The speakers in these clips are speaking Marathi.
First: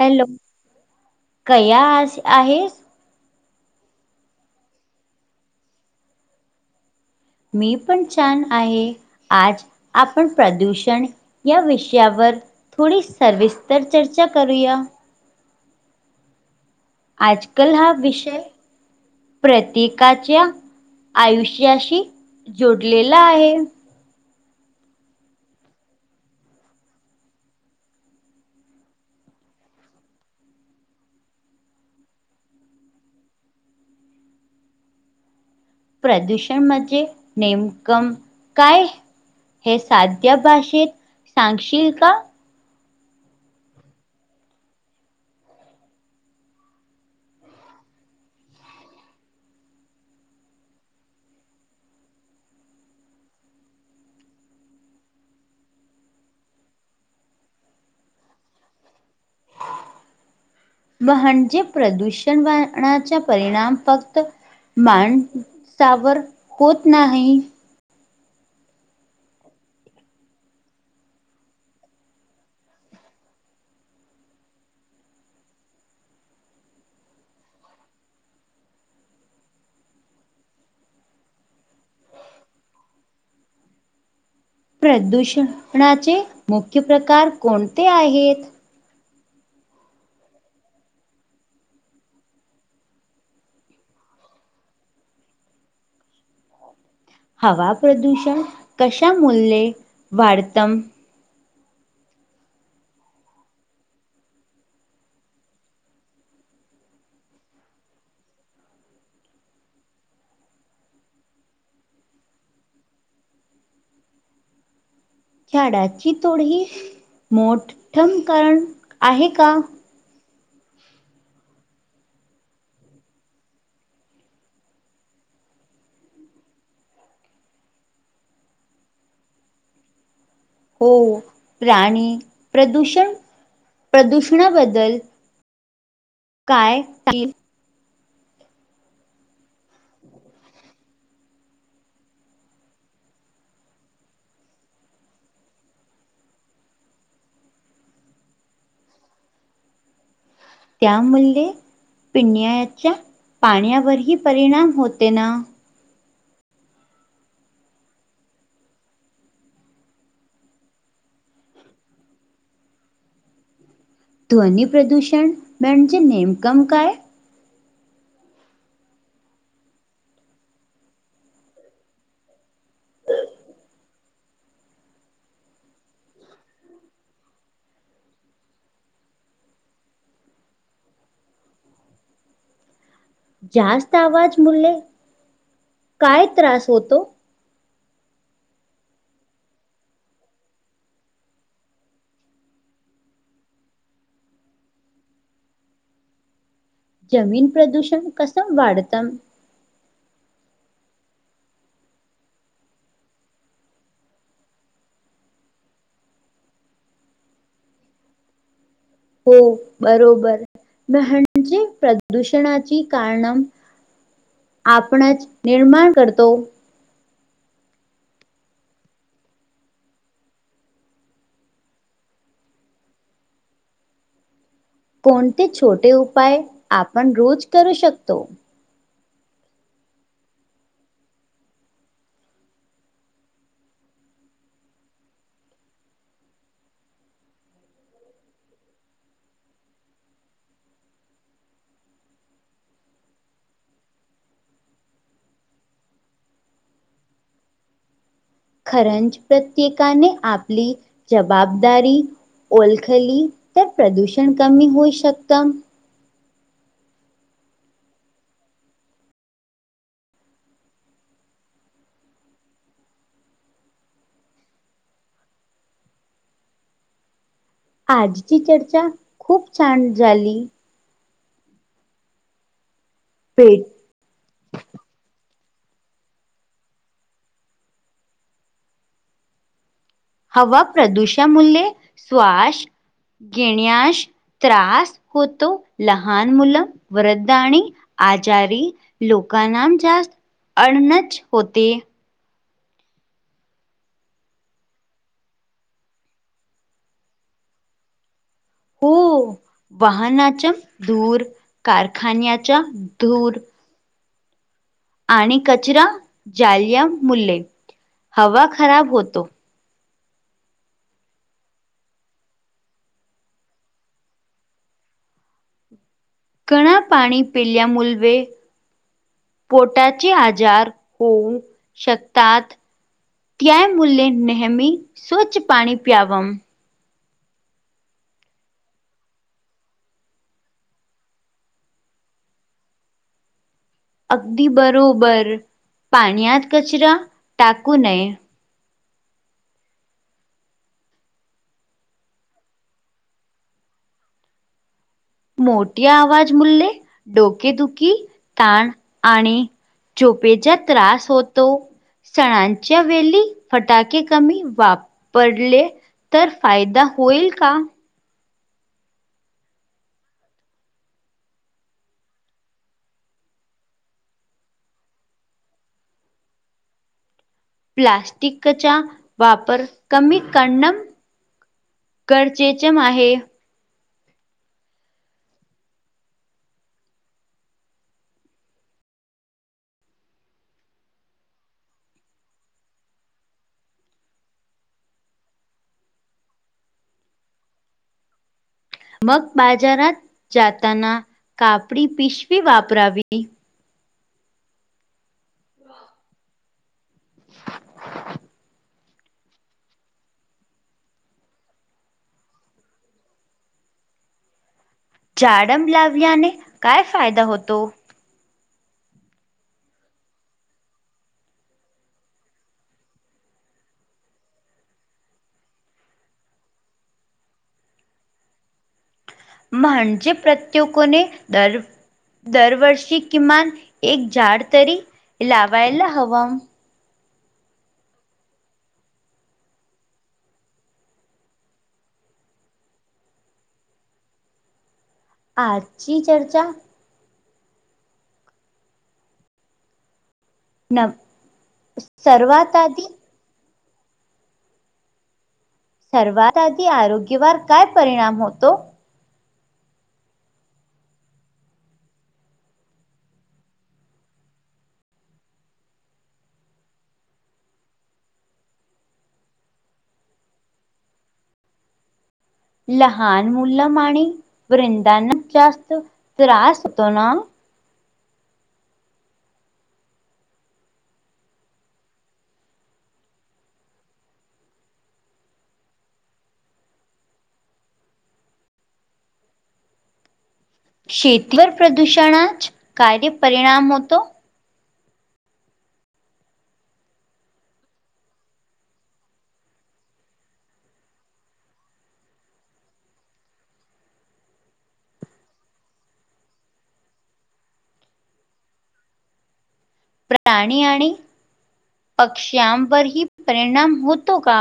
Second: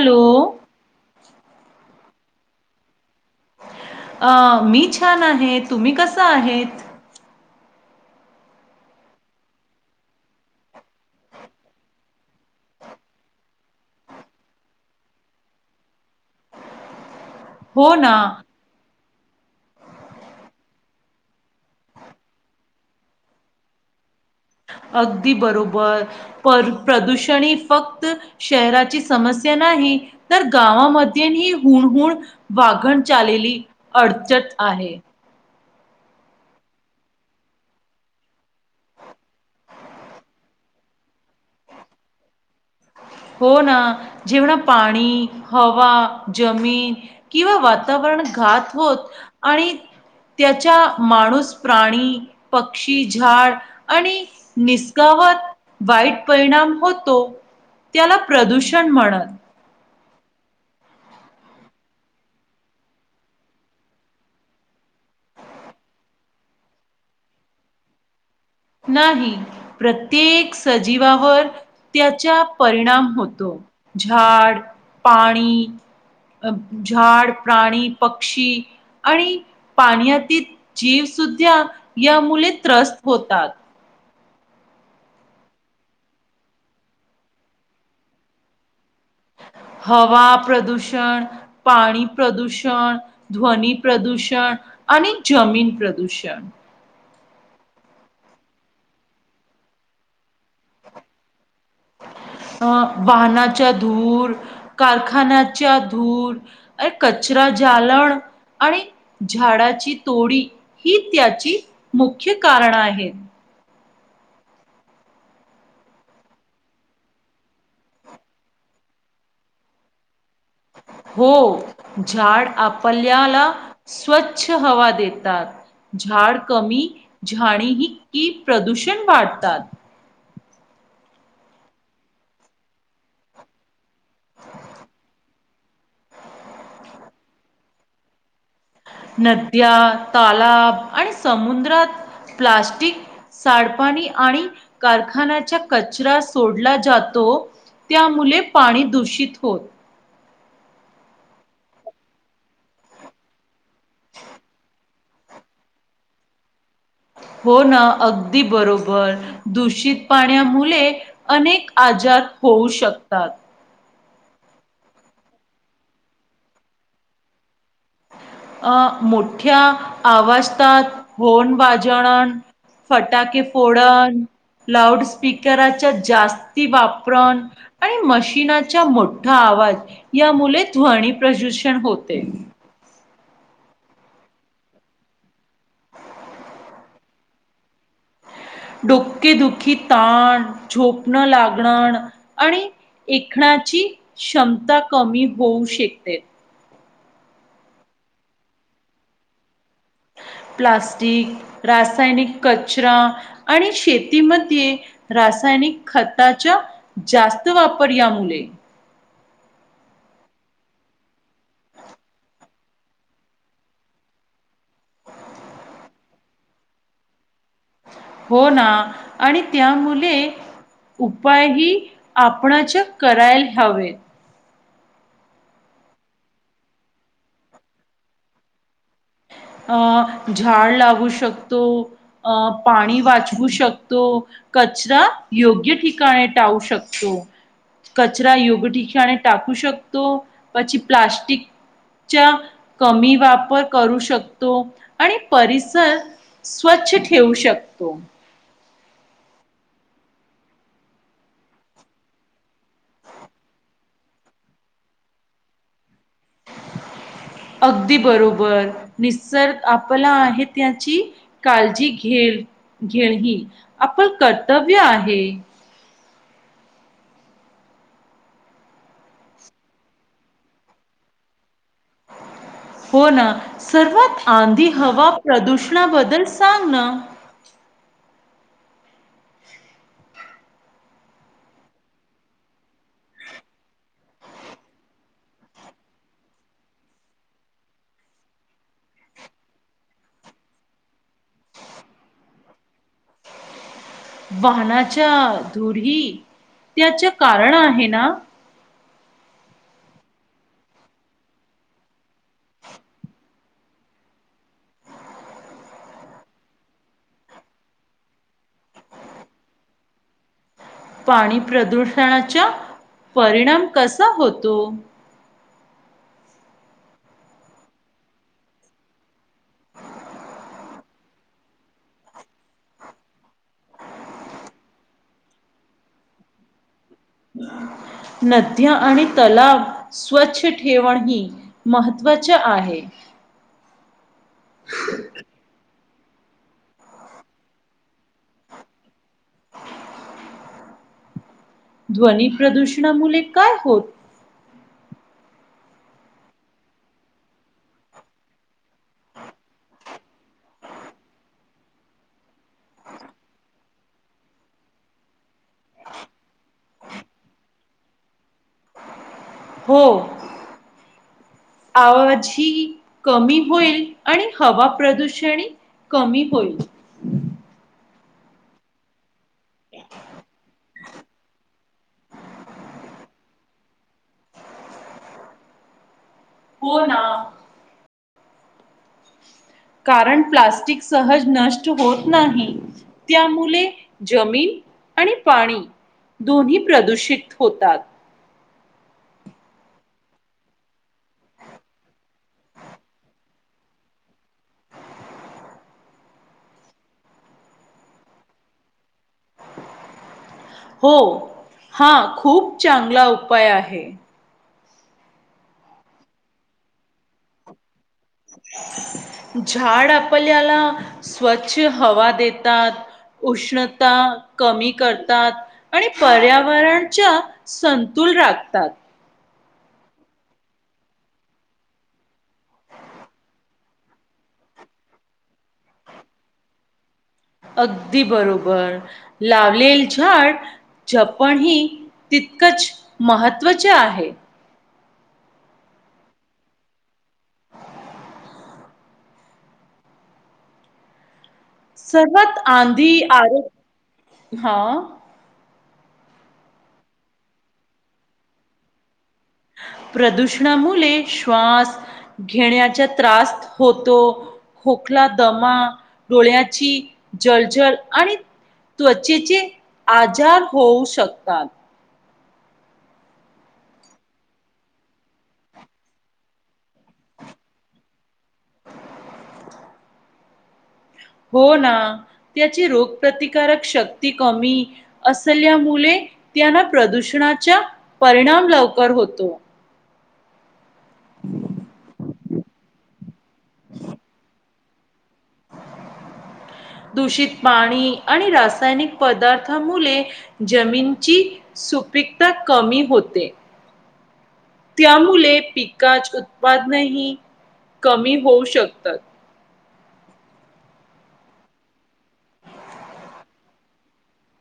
हॅलो. कयास आहेस. अ मी छान आहे. तुम्ही कसा आहेत? मी पण छान आहे आज, आपण प्रदूषण या विषयावर थोडी सर्विस्तर चर्चा करूया. आजकाल हा हो ना विषय प्रत्येकाच्या आयुष्याशी जोडलेला आहे. अगदी बरोबर. पर प्रदूषण ही फक्त शहराची समस्या नाही. तर गावामध्ये ही हुनहुन वाहत चालेली अडचत आहे. प्रदूषण म्हणजे नेमक काय? हे साध्या भाषेत सांगशील का? हो ना. जेवणा, पाणी, हवा, जमीन किंवा वातावरण घात होत आणि त्याच्या माणूस, प्राणी, पक्षी, झाड आणि निसगवत वाईट परिणाम होतो. त्याला प्रदूषण म्हणत. म्हणजे प्रदूषण वणाचा परिणाम फक्त माणसा वर होत नाही. नाही. प्रत्येक सजीवावर त्याच्या परिणाम होतो. झाड, पाणी- अ झाड, प्राणी, पक्षी. आणि पाण्यातीत जीवसुद्ध्या या मुळे त्रस्त होतात. प्रदूषणाचे मुख्य प्रकार कोणते आहेत? हवा प्रदूषण. पाणी प्रदूषण. ध्वनी प्रदूषण आणि जमीन प्रदूषण. हवा प्रदूषण कशा मूल्ये वाढत? अं. वाहनाचा धूर. कारखान्याच्या धूर. आणि कचरा जालन- आणि झाडाची तोडी. ही त्याची मुख्य कारण आहेत. झाडाची तोडही मोठम कारण आहे का? हो. झाड आपल्याला- स्वच्छ हवा देतात. झाड कमी झाणी ह की प्रदूषण वाढतात. हो. प्राणी प्रदूषण- प्रदूषणाबद्दल- काय की? नद्या, तालाब आणि समुद्रात प्लास्टिक- साडंपाणी आणि कारखान्याचां कचंरा सोडला जातो. त्यामुले पाणी दूषित होतं. त्यामुले पिण्याच्या पाण्यावरंंही परिणाम होते नां? हो ना. अगदी बरोबर. दूषित पाण्या मुले- अनेकं आजार होऊ शकतात. ध्वंनी प्रदूषणं म्हणजे नेमंकमं कायं? - अं. मोंठ्या आवांजतातं होन वाजणणं. फटाके फोडन. लाउडस्पीकरच्या जास्तीं वाप्रणं. आणिं मशीनांचा मोंठा आवाज. या मुले ध्वनी प्रदूषण होते. जास्तं आवाजं मुल्यं काय त्रास होतो? डोकेंदुखी, ताणं, झोपणं नं लागणं आणिं- ऐखणाची क्षमतां कमी होऊ शकतें. जमीन प्रदूषण कसंम वाढतं? प्लांस्टिक, रासायनिक कचरां. आणिं शेतीमध्ये रासायनिक खताच्या- जास्तं वापरं यां मुले. हों. बरोबरं. म्ह म्हणजे प्रदूषणाची कारणं- आपणचंं निर्मांण करतो. हों नां. आणि त्यामुले - उपायंही आपणच करायला हवेतं. कोणंते छोटे उपाय आपणं रोज करू शकतों? आं. झाडं लावू शकतो. आं. पाणी वाचंवू शकतों. कचंरां योग्य ठिकाणी टावू शकतो. कचरां योगं ठिकाणे टाकू शकतो. त्याची प्लास्टिकं- च्यां कमी वापर- करूं शकतो. आणि परिसर स्वंच्छ ठेंवू शकतो. खरंजं प्रत्येकाने आपली जबाबदारी - ओलंखली तर प्रदूषण कमी होऊ शकतं. अगंदी बरोबर निसरं आपलां आहे त्याची कालजी घे - घेंळ ही आपल कर्तव्य आहे. आजची चर्चा खूपं छानं झाली. हों नां भेट सर्वात आंधीं हवा प्रदूषणांबद्दल सांग नां. हवा प्रदूषा मूल्ये श्वांस घेण्यायाशं त्रास होतो लहान मुल वृद् आणि आजारी लोकांना जांस्त अडनंच होते. वाहनांच्या धुरि त्यांच कारण आहे नां? हों वाहनांच्या धूरं कारखान्यांचा धूरं. आणिं कचंरा जाल्या मूल्यं हवा खराबं होतो. पाणीं प्रौदूषणाच्या परिणाम कसां होतो? कना पाणी पिल्या मुलवे पोटांचे आजारं होऊ शकतात. त्या मूले नेहमी स्वंच्छ पाणी पियावं. नंद्या आणि तलांव स्वच्छ ठेवणं ही महत्त्वांच आहे. अंगदी बरोबरं पाण्यांत कचरा टाकू नये. ध्वनी प्रदूषणामुळेले काय होत मोठ्या आवाज मुळे डोकेदुखी ताण आणि चोपेचा त्रास होतो. सणांच्या वेली फटाके कमी वापरले तर फायदा होईल का? हो. आवाजी कमी होईल आणि हवा प्रदूषण कमी होईल. प्लास्टिकचा वापर कमी करण गरचेचे माहे. हों नां. कारण प्लांस्टिक सहजं नांष्ट होत नाही. त्यामुलें जमीनं आणि पाणी दोन्ही प्रदूषित होतात. मग बाजारात जाताना कापडी पिशवी वापरावी. हो हा खूप चांगला उपाय आहे. जाडम लावल्याने काय फायदा होतो? झाड आपल्याला स्वच्छ हवा देतात. उष्णता कमी करतात आणि पर्यावरणच्या संतुल राखतात. म्हणजे प्रत्येकोने दर दरवर्षी किमान एक झाड तरी लावायला हवं. अगदी बरोबर लावलेल झाड जपण ही तितकंच महत्त्वाचे आहे. आजची चर्चा न सर्वात आंधी आरो हा सर्वात आधी आरोग्यावर काय परिणाम होतो प्रदूषणामुळे श्वास घेण्याचा त्रास होतो खोकला, दमा, डोळ्याची जलजल आणि त्वचेचे आजार होऊ शकतात लहान मुूलमा आणि वृंदांना जास्त त्रास होतो ना [unintelligible] हो ना त्याची रोगप्रतिकारक शक्ती कमी असल्यामुळे त्यांना प्रदूषणाचा परिणाम लवकर होतो शेतीवर प्रदूषणात काय परिणाम होतो दूषित पाणी आणि रासायनिक पदार्थामुळे जमीनची सुपीकता कमी होते त्यामुळे पिकाच उत्पादनही कमी होऊ शकतात प्राणी आणि पक्ष्यांवरही परिणाम होतो का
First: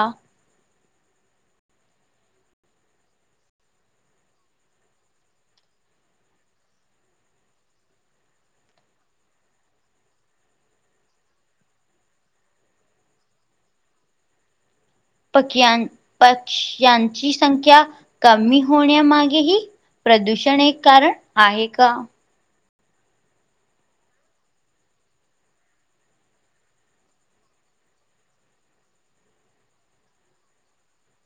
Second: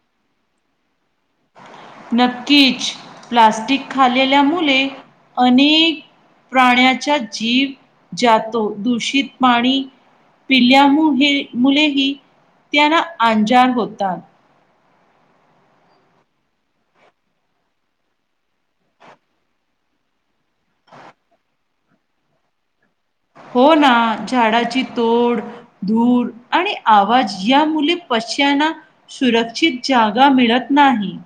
नक्कीच प्लास्टिक खालेल्या मुले अनेक प्राण्याचा जीव जातो दूषित पाणी पिल्ल्या मुले मुलेही त्याना अजार होतात पकिया पक्ष्यांची संख्या कमी होण्यामागेही प्रदूषण एक कारण आहे का हो ना झाडाची तोड धूर आणि आवाज या मुले पश्यांना सुरक्षित जागा मिळत नाही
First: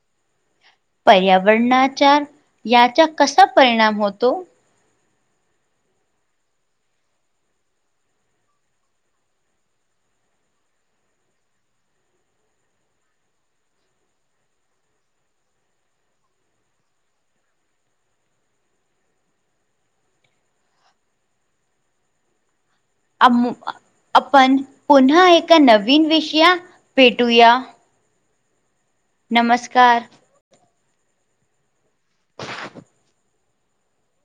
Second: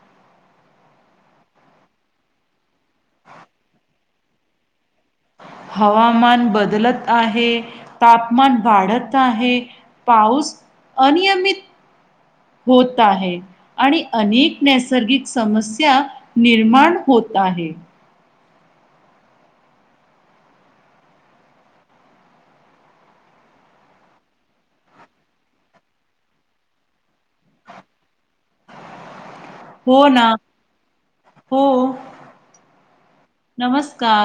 पर्यावरणाचार याचा कसा परिणाम होतो हवामान बदलत आहे, तापमान वाढत आहे पाऊस अनियमित होत आहे आणि अनेक नैसर्गिक समस्या निर्माण होत आहे आम आपण पुन्हा एका नवीन विषया भेटूया नमस्कार. हो ना हो [inaudible] नमस्कार